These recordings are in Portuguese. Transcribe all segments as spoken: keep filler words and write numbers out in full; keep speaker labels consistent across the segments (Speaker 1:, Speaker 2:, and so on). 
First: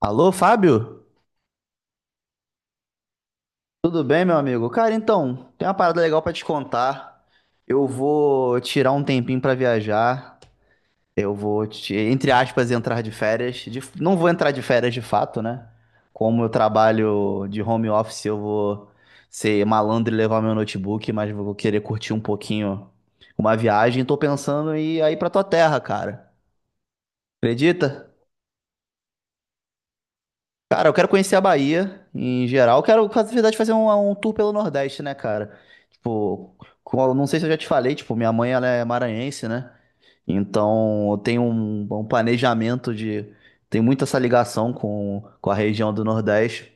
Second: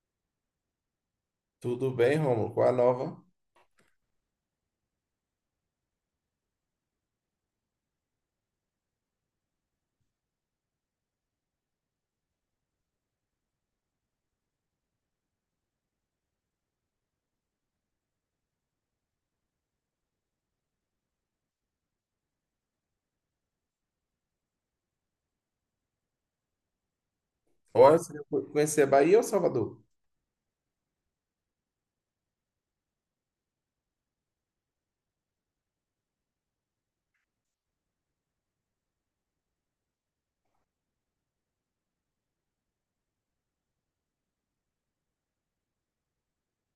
Speaker 1: Alô, Fábio?
Speaker 2: Tudo bem, Romulo? Qual a nova?
Speaker 1: Tudo bem, meu amigo? Cara, então, tem uma parada legal pra te contar. Eu vou tirar um tempinho pra viajar. Eu vou, te- entre aspas, entrar de férias. De- não vou entrar de férias de fato, né? Como eu trabalho de home office, eu vou ser malandro e levar meu notebook, mas vou querer curtir um pouquinho uma viagem. Tô pensando em ir aí pra tua terra, cara.
Speaker 2: Olha, você
Speaker 1: Acredita?
Speaker 2: vai conhecer Bahia ou Salvador?
Speaker 1: Cara, eu quero conhecer a Bahia em geral. Eu quero, na verdade, fazer um, um tour pelo Nordeste, né, cara? Tipo, com- não sei se eu já te falei, tipo, minha mãe ela é maranhense, né? Então eu tenho um, um planejamento de. Tem muito essa ligação com, com a região do Nordeste.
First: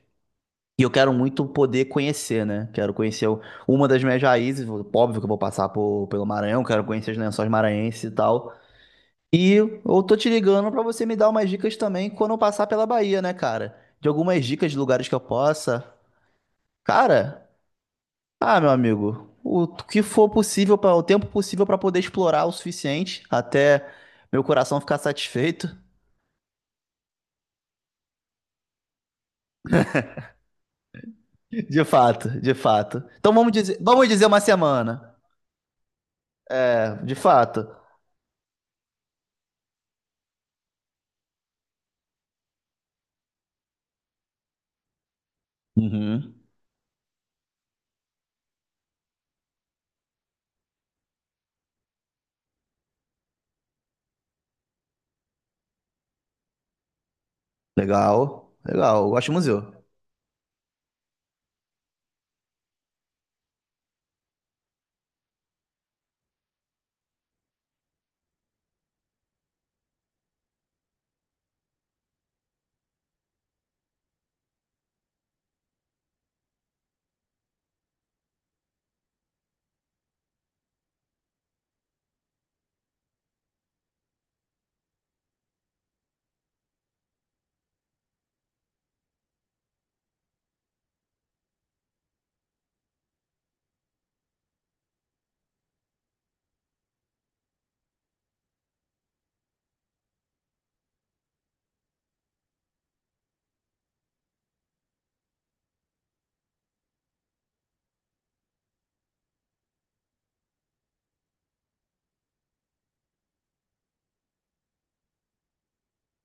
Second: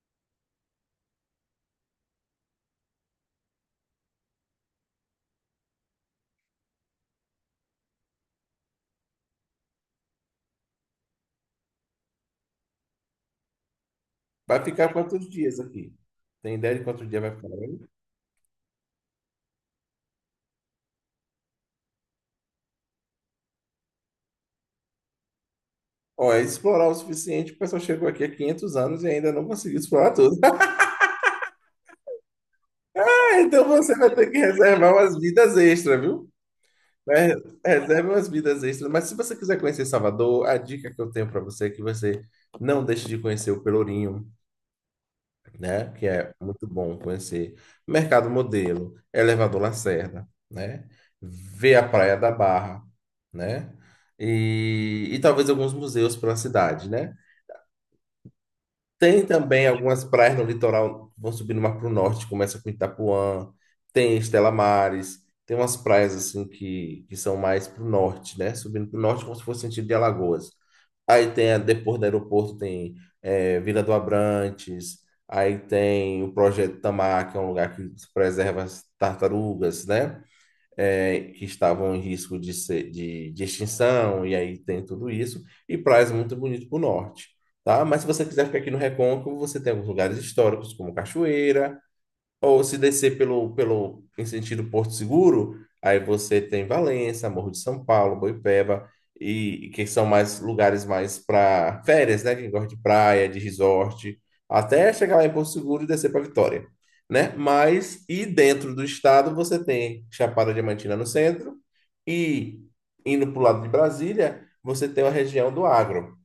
Speaker 1: E eu quero muito poder conhecer, né? Quero conhecer o- uma das minhas raízes. Óbvio que eu vou passar por, pelo Maranhão, quero conhecer os lençóis maranhenses e tal. E eu tô te ligando pra você me dar umas dicas também quando eu passar pela Bahia, né, cara? De algumas
Speaker 2: Vai
Speaker 1: dicas de
Speaker 2: ficar
Speaker 1: lugares que eu
Speaker 2: quantos dias
Speaker 1: possa.
Speaker 2: aqui? Tem ideia de quantos dias vai
Speaker 1: Cara,
Speaker 2: ficar aí?
Speaker 1: ah, meu amigo, o que for possível, pra, o tempo possível pra poder explorar o suficiente até meu coração ficar satisfeito.
Speaker 2: Olha, explorar o suficiente, o pessoal chegou aqui há quinhentos anos e ainda não conseguiu explorar tudo.
Speaker 1: De fato, de fato. Então vamos
Speaker 2: Então
Speaker 1: dizer,
Speaker 2: você
Speaker 1: vamos
Speaker 2: vai
Speaker 1: dizer
Speaker 2: ter que
Speaker 1: uma
Speaker 2: reservar
Speaker 1: semana.
Speaker 2: umas vidas extras, viu?
Speaker 1: É, de
Speaker 2: Né?
Speaker 1: fato.
Speaker 2: Reserve umas vidas extras. Mas se você quiser conhecer Salvador, a dica que eu tenho para você é que você não deixe de conhecer o Pelourinho, né? Que é
Speaker 1: Uhum.
Speaker 2: muito bom conhecer. Mercado Modelo, Elevador Lacerda, né? Ver a Praia da Barra, né? E, e talvez alguns museus pela cidade, né?
Speaker 1: Legal, legal. Eu gosto
Speaker 2: Tem
Speaker 1: de
Speaker 2: também
Speaker 1: museu.
Speaker 2: algumas praias no litoral, vão subindo mais para o norte, começa com Itapuã, tem Estela Mares, tem umas praias assim que, que são mais para o norte, né? Subindo para o norte como se fosse sentido de Alagoas. Aí tem, a- depois do aeroporto, tem eh, Vila do Abrantes, aí tem o Projeto Tamar, que é um lugar que preserva as tartarugas, né? É, que estavam em risco de, ser, de, de extinção, e aí tem tudo isso, e praias muito bonitas para o norte, tá? Mas se você quiser ficar aqui no Recôncavo, você tem alguns lugares históricos, como Cachoeira, ou se descer pelo, pelo, em sentido Porto Seguro, aí você tem Valença, Morro de São Paulo, Boipeba, e, que são mais lugares mais para férias, né? Quem gosta de praia, de resort, até chegar lá em Porto Seguro e descer para Vitória, né? Mas, e dentro do estado, você tem Chapada Diamantina no centro, e indo para o lado de Brasília, você tem a região do agro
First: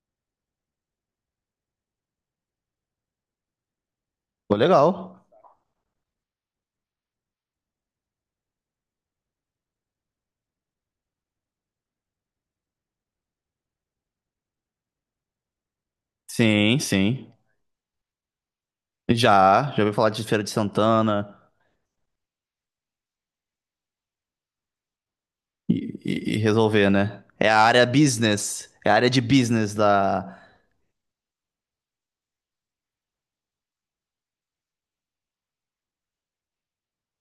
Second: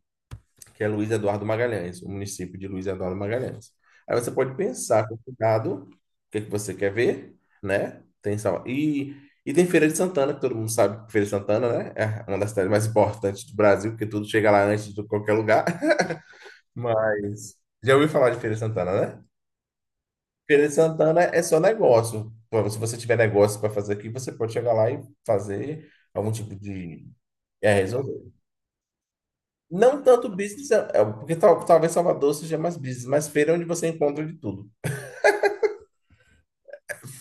Speaker 2: que é Luiz Eduardo Magalhães, o município de Luiz Eduardo Magalhães. Aí você
Speaker 1: Pô,
Speaker 2: pode
Speaker 1: legal.
Speaker 2: pensar com cuidado o que é que você quer ver, né? Tem Salva- e, e tem Feira de Santana, que todo mundo sabe que Feira de Santana, né? É uma das cidades mais importantes do Brasil, porque tudo chega lá antes de qualquer lugar.
Speaker 1: Sim, sim.
Speaker 2: Mas já ouviu falar de Feira de Santana, né?
Speaker 1: Já, já ouvi falar de Feira de
Speaker 2: Feira de Santana
Speaker 1: Santana.
Speaker 2: é só negócio. Bom, se você tiver negócio para fazer aqui, você pode chegar lá e fazer
Speaker 1: E,
Speaker 2: algum
Speaker 1: e- e
Speaker 2: tipo
Speaker 1: resolver,
Speaker 2: de.
Speaker 1: né? É a área
Speaker 2: é,
Speaker 1: business. É a área de business
Speaker 2: Não tanto
Speaker 1: da.
Speaker 2: business, é- é, porque tal- talvez Salvador seja mais business, mas feira é onde você encontra de tudo.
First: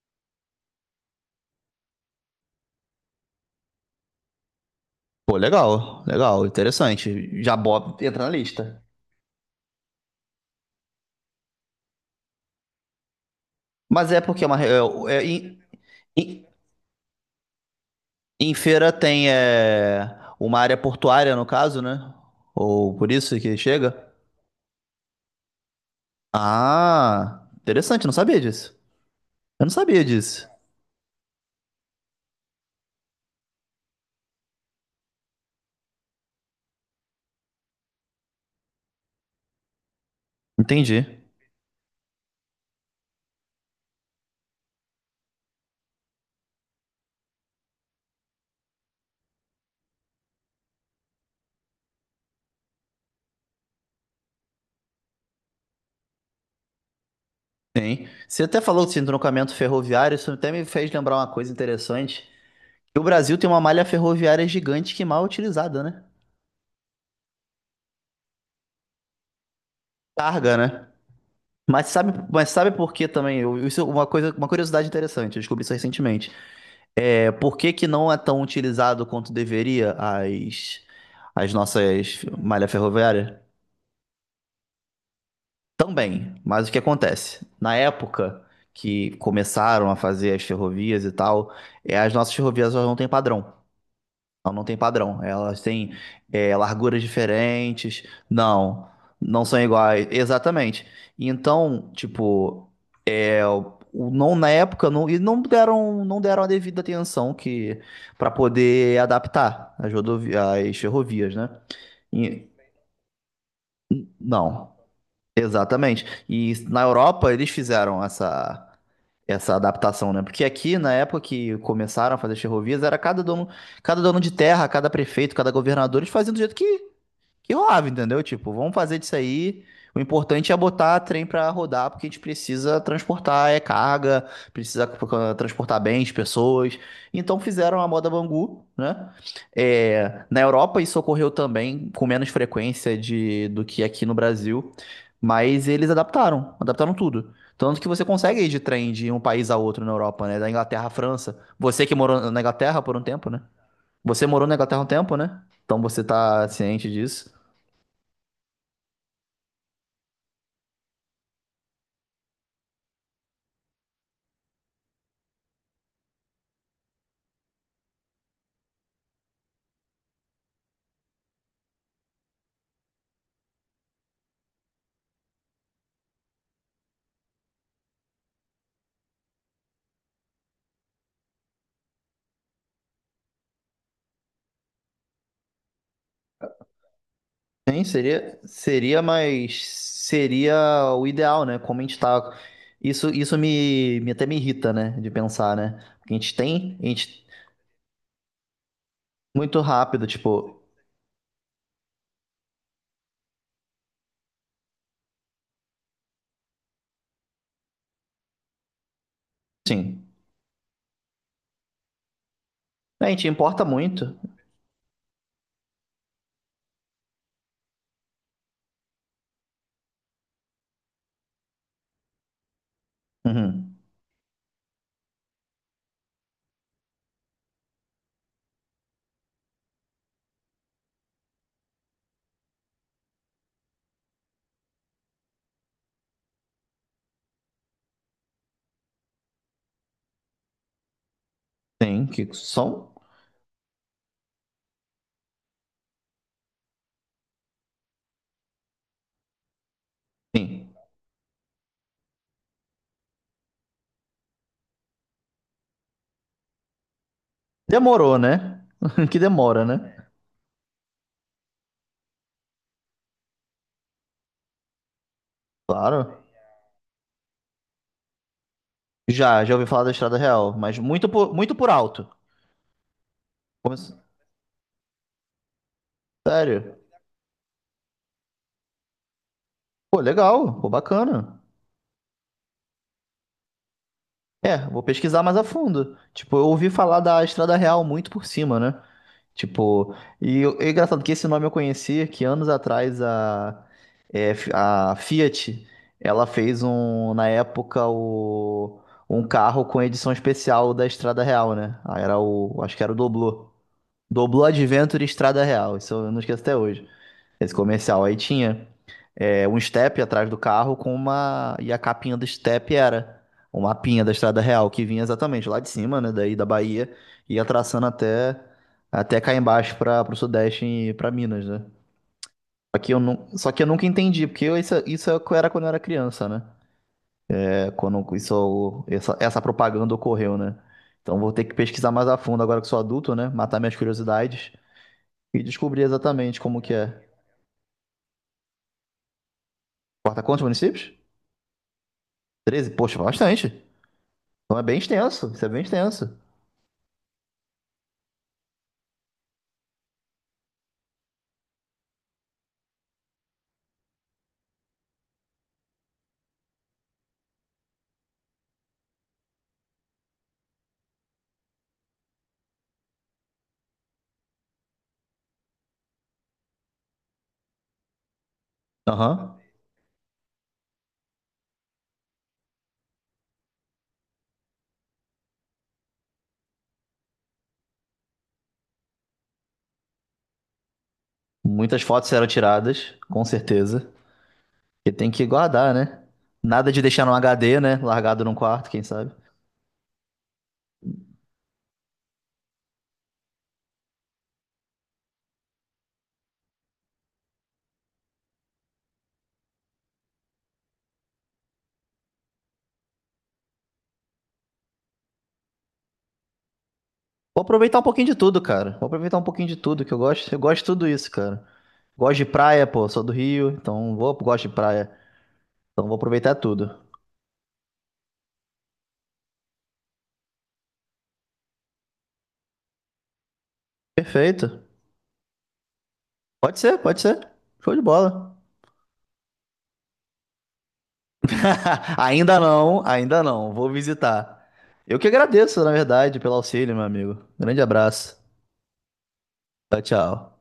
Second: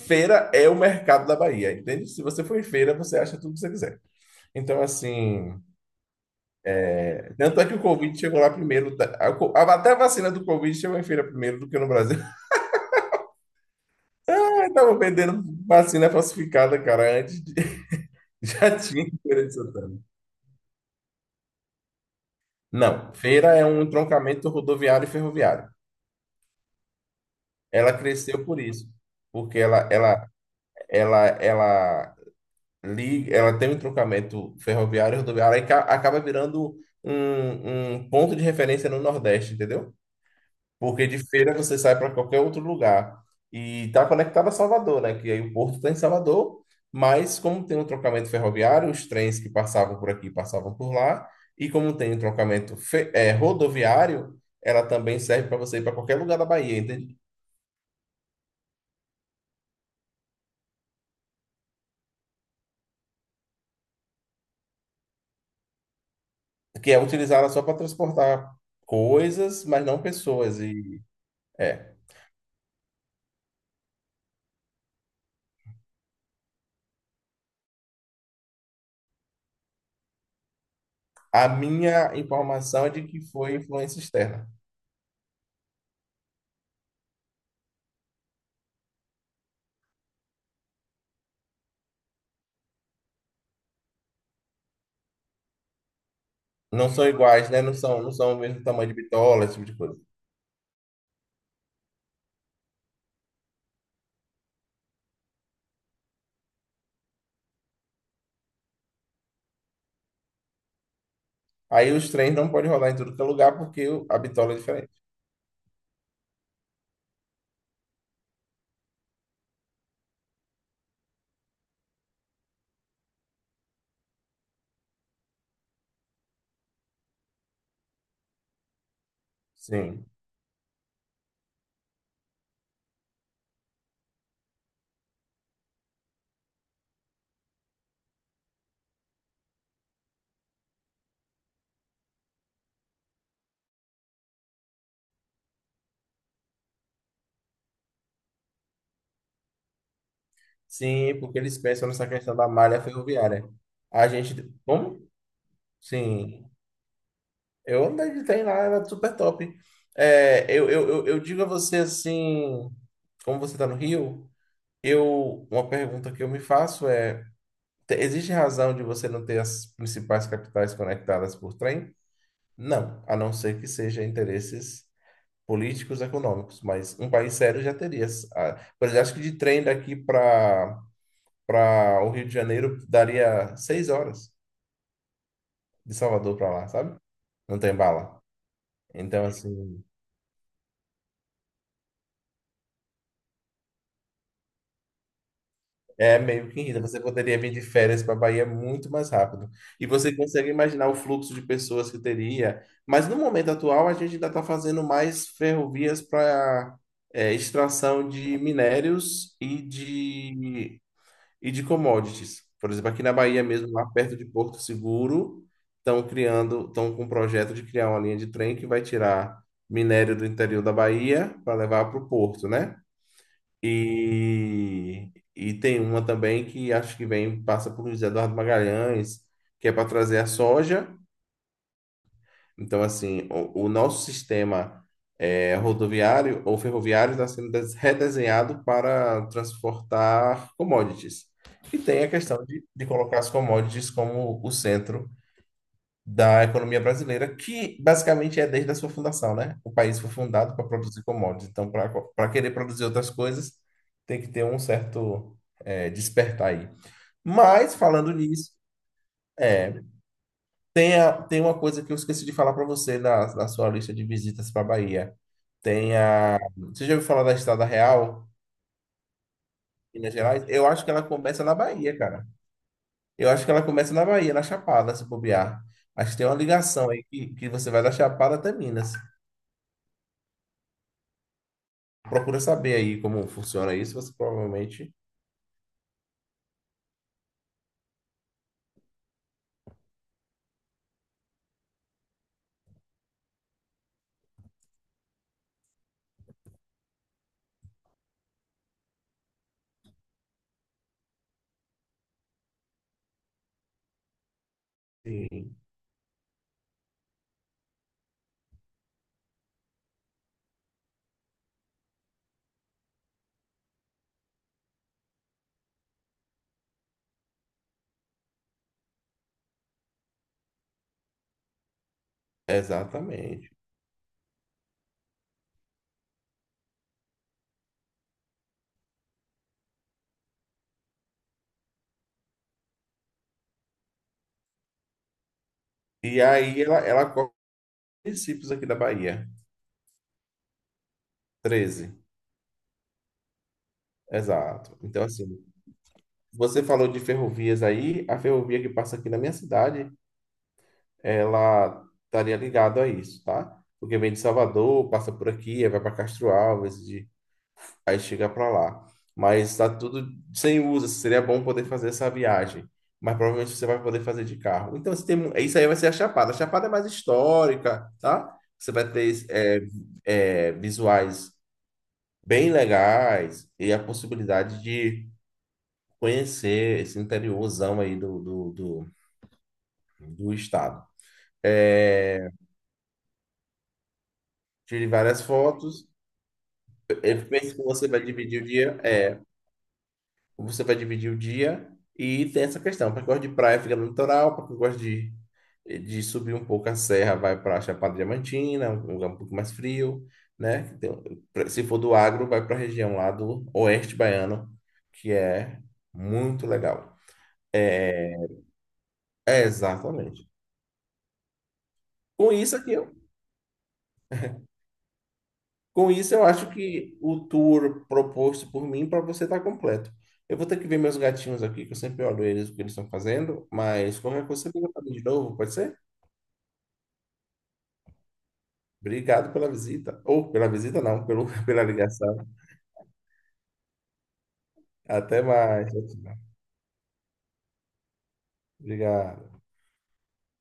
Speaker 2: Feira é o mercado da Bahia, entende? Se você for em feira, você acha tudo que você quiser. Então,
Speaker 1: Pô,
Speaker 2: assim,
Speaker 1: legal, legal, interessante. Já
Speaker 2: tanto é que o
Speaker 1: bota,
Speaker 2: Covid
Speaker 1: entra na
Speaker 2: chegou lá
Speaker 1: lista.
Speaker 2: primeiro, tá? A co- a- Até a vacina do Covid chegou em feira primeiro do que no Brasil.
Speaker 1: Mas é porque é uma. re-
Speaker 2: Aí tava
Speaker 1: é- é-
Speaker 2: vendendo
Speaker 1: em,
Speaker 2: vacina
Speaker 1: em-
Speaker 2: falsificada, cara, antes de...
Speaker 1: em
Speaker 2: Já
Speaker 1: feira
Speaker 2: tinha em
Speaker 1: tem
Speaker 2: Feira de Santana.
Speaker 1: é, uma área portuária, no caso, né? Ou por
Speaker 2: Não,
Speaker 1: isso que
Speaker 2: feira é um
Speaker 1: chega.
Speaker 2: entroncamento rodoviário e ferroviário.
Speaker 1: Ah,
Speaker 2: Ela
Speaker 1: interessante, não sabia
Speaker 2: cresceu por
Speaker 1: disso.
Speaker 2: isso, porque
Speaker 1: Eu não
Speaker 2: ela,
Speaker 1: sabia
Speaker 2: ela,
Speaker 1: disso.
Speaker 2: ela, ela li- ela tem um entroncamento ferroviário e rodoviário e ca- acaba virando um, um ponto de referência no Nordeste, entendeu? Porque de
Speaker 1: Entendi.
Speaker 2: Feira você sai para qualquer outro lugar. E está conectada a Salvador, né? Que aí o porto está em Salvador, mas como tem um trocamento ferroviário, os trens que passavam por aqui passavam por lá, e como tem um trocamento fe- eh, rodoviário, ela também serve para você ir para qualquer lugar da Bahia, entende?
Speaker 1: Sim. Você até falou de entroncamento ferroviário, isso até me fez lembrar uma coisa interessante. Que o Brasil tem uma malha ferroviária gigante que mal é utilizada, né?
Speaker 2: Que é utilizada só para transportar coisas, mas não
Speaker 1: Targa,
Speaker 2: pessoas.
Speaker 1: né?
Speaker 2: E,
Speaker 1: Mas
Speaker 2: é.
Speaker 1: sabe, mas sabe por que também? Eu- Isso é uma coisa, uma curiosidade interessante, eu descobri isso recentemente. É, por que que não é tão utilizado quanto deveria as,
Speaker 2: A
Speaker 1: as
Speaker 2: minha
Speaker 1: nossas malha
Speaker 2: informação é de que
Speaker 1: ferroviária?
Speaker 2: foi influência externa.
Speaker 1: Também, mas o que acontece? Na época que começaram a fazer as ferrovias e tal, é, as nossas ferrovias elas não têm padrão. Elas não têm padrão. Elas têm é,
Speaker 2: Não
Speaker 1: larguras
Speaker 2: são iguais, né? Não são,
Speaker 1: diferentes.
Speaker 2: não são o mesmo tamanho
Speaker 1: Não,
Speaker 2: de
Speaker 1: não
Speaker 2: bitola, esse
Speaker 1: são
Speaker 2: tipo de coisa.
Speaker 1: iguais. Exatamente. Então, tipo. É, o- o- não na época não, e não deram não deram a devida atenção que para poder adaptar as rodovi- as ferrovias, né?
Speaker 2: Aí os trens não
Speaker 1: E-
Speaker 2: podem rodar em tudo que é lugar porque o- a bitola é
Speaker 1: não,
Speaker 2: diferente.
Speaker 1: exatamente. E na Europa eles fizeram essa essa adaptação, né? Porque aqui na época que começaram a fazer as ferrovias era cada dono cada dono de terra, cada prefeito, cada governador eles faziam do jeito que que rolava, entendeu? Tipo, vamos fazer disso aí. O
Speaker 2: Sim.
Speaker 1: importante é botar trem pra rodar, porque a gente precisa transportar é carga, precisa eh, transportar bens, pessoas. Então fizeram a moda Bangu, né? É, na Europa isso ocorreu também com menos frequência de, do que aqui no Brasil, mas eles adaptaram, adaptaram tudo. Tanto que você consegue ir de trem de um país a outro na Europa, né? Da Inglaterra à
Speaker 2: Sim,
Speaker 1: França.
Speaker 2: porque eles
Speaker 1: Você
Speaker 2: pensam
Speaker 1: que
Speaker 2: nessa
Speaker 1: morou
Speaker 2: questão
Speaker 1: na
Speaker 2: da malha
Speaker 1: Inglaterra por um tempo, né?
Speaker 2: ferroviária. A
Speaker 1: Você morou
Speaker 2: gente.
Speaker 1: na Inglaterra um
Speaker 2: Como?
Speaker 1: tempo, né? Então você tá
Speaker 2: Sim.
Speaker 1: ciente disso.
Speaker 2: Eu andei de trem lá, era super top. É, eu, eu, eu, eu digo a você assim, como você está no Rio, eu, uma pergunta que eu me faço é. Te- Existe razão de você não ter as principais capitais conectadas por trem? Não, a não ser que seja interesses políticos, econômicos, mas um país sério já teria. as- a- Por exemplo, acho que de trem daqui para para o Rio de Janeiro daria seis horas de Salvador para lá, sabe? Não tem
Speaker 1: Sim,
Speaker 2: bala.
Speaker 1: seria, seria,
Speaker 2: Então,
Speaker 1: mas
Speaker 2: assim.
Speaker 1: seria o ideal, né? Como a gente tá. Isso, isso me, me até me irrita, né? De pensar, né? Porque a
Speaker 2: É
Speaker 1: gente
Speaker 2: meio que
Speaker 1: tem,
Speaker 2: irrita.
Speaker 1: a
Speaker 2: Você
Speaker 1: gente
Speaker 2: poderia vir de férias para a Bahia muito mais rápido.
Speaker 1: muito
Speaker 2: E
Speaker 1: rápido,
Speaker 2: você consegue
Speaker 1: tipo,
Speaker 2: imaginar o fluxo de pessoas que teria. Mas no momento atual, a gente ainda está fazendo mais ferrovias para extração de minérios e
Speaker 1: sim.
Speaker 2: de, e de commodities. Por exemplo, aqui
Speaker 1: A
Speaker 2: na
Speaker 1: gente
Speaker 2: Bahia
Speaker 1: importa
Speaker 2: mesmo, lá perto
Speaker 1: muito.
Speaker 2: de Porto Seguro, estão criando, estão com um projeto de criar uma linha de trem que vai tirar minério do interior da Bahia para levar para o porto, né?
Speaker 1: Uhum.
Speaker 2: E, e tem uma também que acho que vem, passa por José Eduardo Magalhães, que é para trazer a soja. Então, assim, o, o nosso sistema eh, rodoviário ou ferroviário está sendo des- redesenhado para transportar commodities. E tem
Speaker 1: Sim,
Speaker 2: a
Speaker 1: que
Speaker 2: questão de, de
Speaker 1: são.
Speaker 2: colocar as commodities como o centro da economia brasileira, que basicamente é desde a sua fundação, né? O país foi fundado para
Speaker 1: Sim.
Speaker 2: produzir commodities. Então, para para querer produzir outras coisas, tem que ter um certo eh, despertar aí. Mas, falando
Speaker 1: Demorou,
Speaker 2: nisso,
Speaker 1: né? Que demora,
Speaker 2: é,
Speaker 1: né?
Speaker 2: tem, a- tem uma coisa que eu esqueci de falar para você na, na sua lista de visitas para Bahia. Tem
Speaker 1: Claro.
Speaker 2: a... Você já ouviu falar da Estrada Real,
Speaker 1: Já, já ouvi falar da
Speaker 2: Minas
Speaker 1: Estrada
Speaker 2: Gerais?
Speaker 1: Real,
Speaker 2: Eu
Speaker 1: mas
Speaker 2: acho que ela
Speaker 1: muito por,
Speaker 2: começa
Speaker 1: muito
Speaker 2: na
Speaker 1: por
Speaker 2: Bahia,
Speaker 1: alto.
Speaker 2: cara. Eu acho que ela
Speaker 1: Como
Speaker 2: começa
Speaker 1: assim?
Speaker 2: na Bahia, na Chapada, se bobear. Acho que tem uma
Speaker 1: Sério?
Speaker 2: ligação aí que, que você vai da Chapada até Minas.
Speaker 1: Pô, legal, pô, bacana.
Speaker 2: Procura saber aí como funciona isso, você
Speaker 1: É, vou
Speaker 2: provavelmente.
Speaker 1: pesquisar mais a fundo. Tipo, eu ouvi falar da Estrada Real muito por cima, né? Tipo, e eu- é engraçado que esse nome eu conhecia que anos atrás a, é, a Fiat, ela fez um, na época, o, um carro com edição especial da Estrada Real, né? Ah, Era o, acho que era o Doblô. Doblô Adventure Estrada
Speaker 2: Sim,
Speaker 1: Real, isso eu não esqueço até hoje. Esse comercial aí tinha é, um step atrás do carro com uma. E a capinha do step era o mapinha da Estrada Real, que vinha exatamente lá de cima, né? Daí da Bahia, ia traçando até, até cá embaixo para o Sudeste e para Minas, né? Só que, eu não, só
Speaker 2: exatamente.
Speaker 1: que eu nunca entendi, porque eu- isso, isso é o que eu era quando eu era criança, né? É, quando isso, essa, essa propaganda ocorreu, né? Então vou ter que pesquisar mais a fundo agora que sou adulto, né? Matar minhas curiosidades e descobrir
Speaker 2: E
Speaker 1: exatamente como
Speaker 2: aí
Speaker 1: que
Speaker 2: ela,
Speaker 1: é.
Speaker 2: ela cobre municípios aqui da Bahia.
Speaker 1: Corta quantos municípios?
Speaker 2: Treze.
Speaker 1: Treze. Poxa, bastante. Então é
Speaker 2: Exato.
Speaker 1: bem
Speaker 2: Então, assim,
Speaker 1: extenso, isso é bem extenso.
Speaker 2: você falou de ferrovias aí, a ferrovia que passa aqui na minha cidade, ela estaria ligada a isso, tá? Porque vem de Salvador, passa por aqui, aí vai para Castro Alves, de aí chega para lá. Mas está tudo sem uso. Assim, seria bom poder fazer essa viagem. Mas provavelmente você vai poder fazer de carro. Então, você tem, mu- isso aí vai ser a Chapada. A Chapada é mais histórica, tá? Você vai ter
Speaker 1: Aham.
Speaker 2: é, é, visuais bem legais e a possibilidade de conhecer esse interiorzão aí do, do, do, do estado.
Speaker 1: Muitas fotos serão
Speaker 2: É,
Speaker 1: tiradas, com certeza.
Speaker 2: tire
Speaker 1: E tem
Speaker 2: várias
Speaker 1: que guardar,
Speaker 2: fotos.
Speaker 1: né? Nada de deixar no
Speaker 2: Eu penso
Speaker 1: H D,
Speaker 2: que
Speaker 1: né?
Speaker 2: você vai
Speaker 1: Largado num
Speaker 2: dividir o
Speaker 1: quarto,
Speaker 2: dia.
Speaker 1: quem sabe.
Speaker 2: É, você vai dividir o dia e tem essa questão. Para quem gosta de praia, fica no litoral. Para quem gosta de, de subir um pouco a serra, vai para a Chapada Diamantina, um lugar um pouco mais frio, né? Então, pra- se for do agro, vai para a região lá do Oeste Baiano, que é muito legal.
Speaker 1: Vou aproveitar um pouquinho de
Speaker 2: É,
Speaker 1: tudo, cara. Vou aproveitar um
Speaker 2: é
Speaker 1: pouquinho de tudo que eu
Speaker 2: exatamente.
Speaker 1: gosto. Eu gosto de tudo isso, cara. Gosto de
Speaker 2: Com isso
Speaker 1: praia,
Speaker 2: aqui,
Speaker 1: pô,
Speaker 2: eu-
Speaker 1: sou do Rio, então vou, gosto de praia. Então
Speaker 2: com
Speaker 1: vou
Speaker 2: isso eu
Speaker 1: aproveitar
Speaker 2: acho
Speaker 1: tudo.
Speaker 2: que o tour proposto por mim para você está completo. Eu vou ter que ver meus gatinhos aqui, que eu sempre olho eles, o que eles estão fazendo, mas qualquer coisa você
Speaker 1: Perfeito.
Speaker 2: liga para mim de novo, pode ser?
Speaker 1: Pode ser, pode ser. Show de bola.
Speaker 2: Obrigado pela visita. Ou pela visita, não, pelo, pela ligação.
Speaker 1: Ainda não, ainda não. Vou visitar. Eu que
Speaker 2: Até
Speaker 1: agradeço, na
Speaker 2: mais. Tchau, tchau.
Speaker 1: verdade, pelo auxílio, meu amigo. Grande abraço.
Speaker 2: Obrigado.
Speaker 1: Tchau, tchau.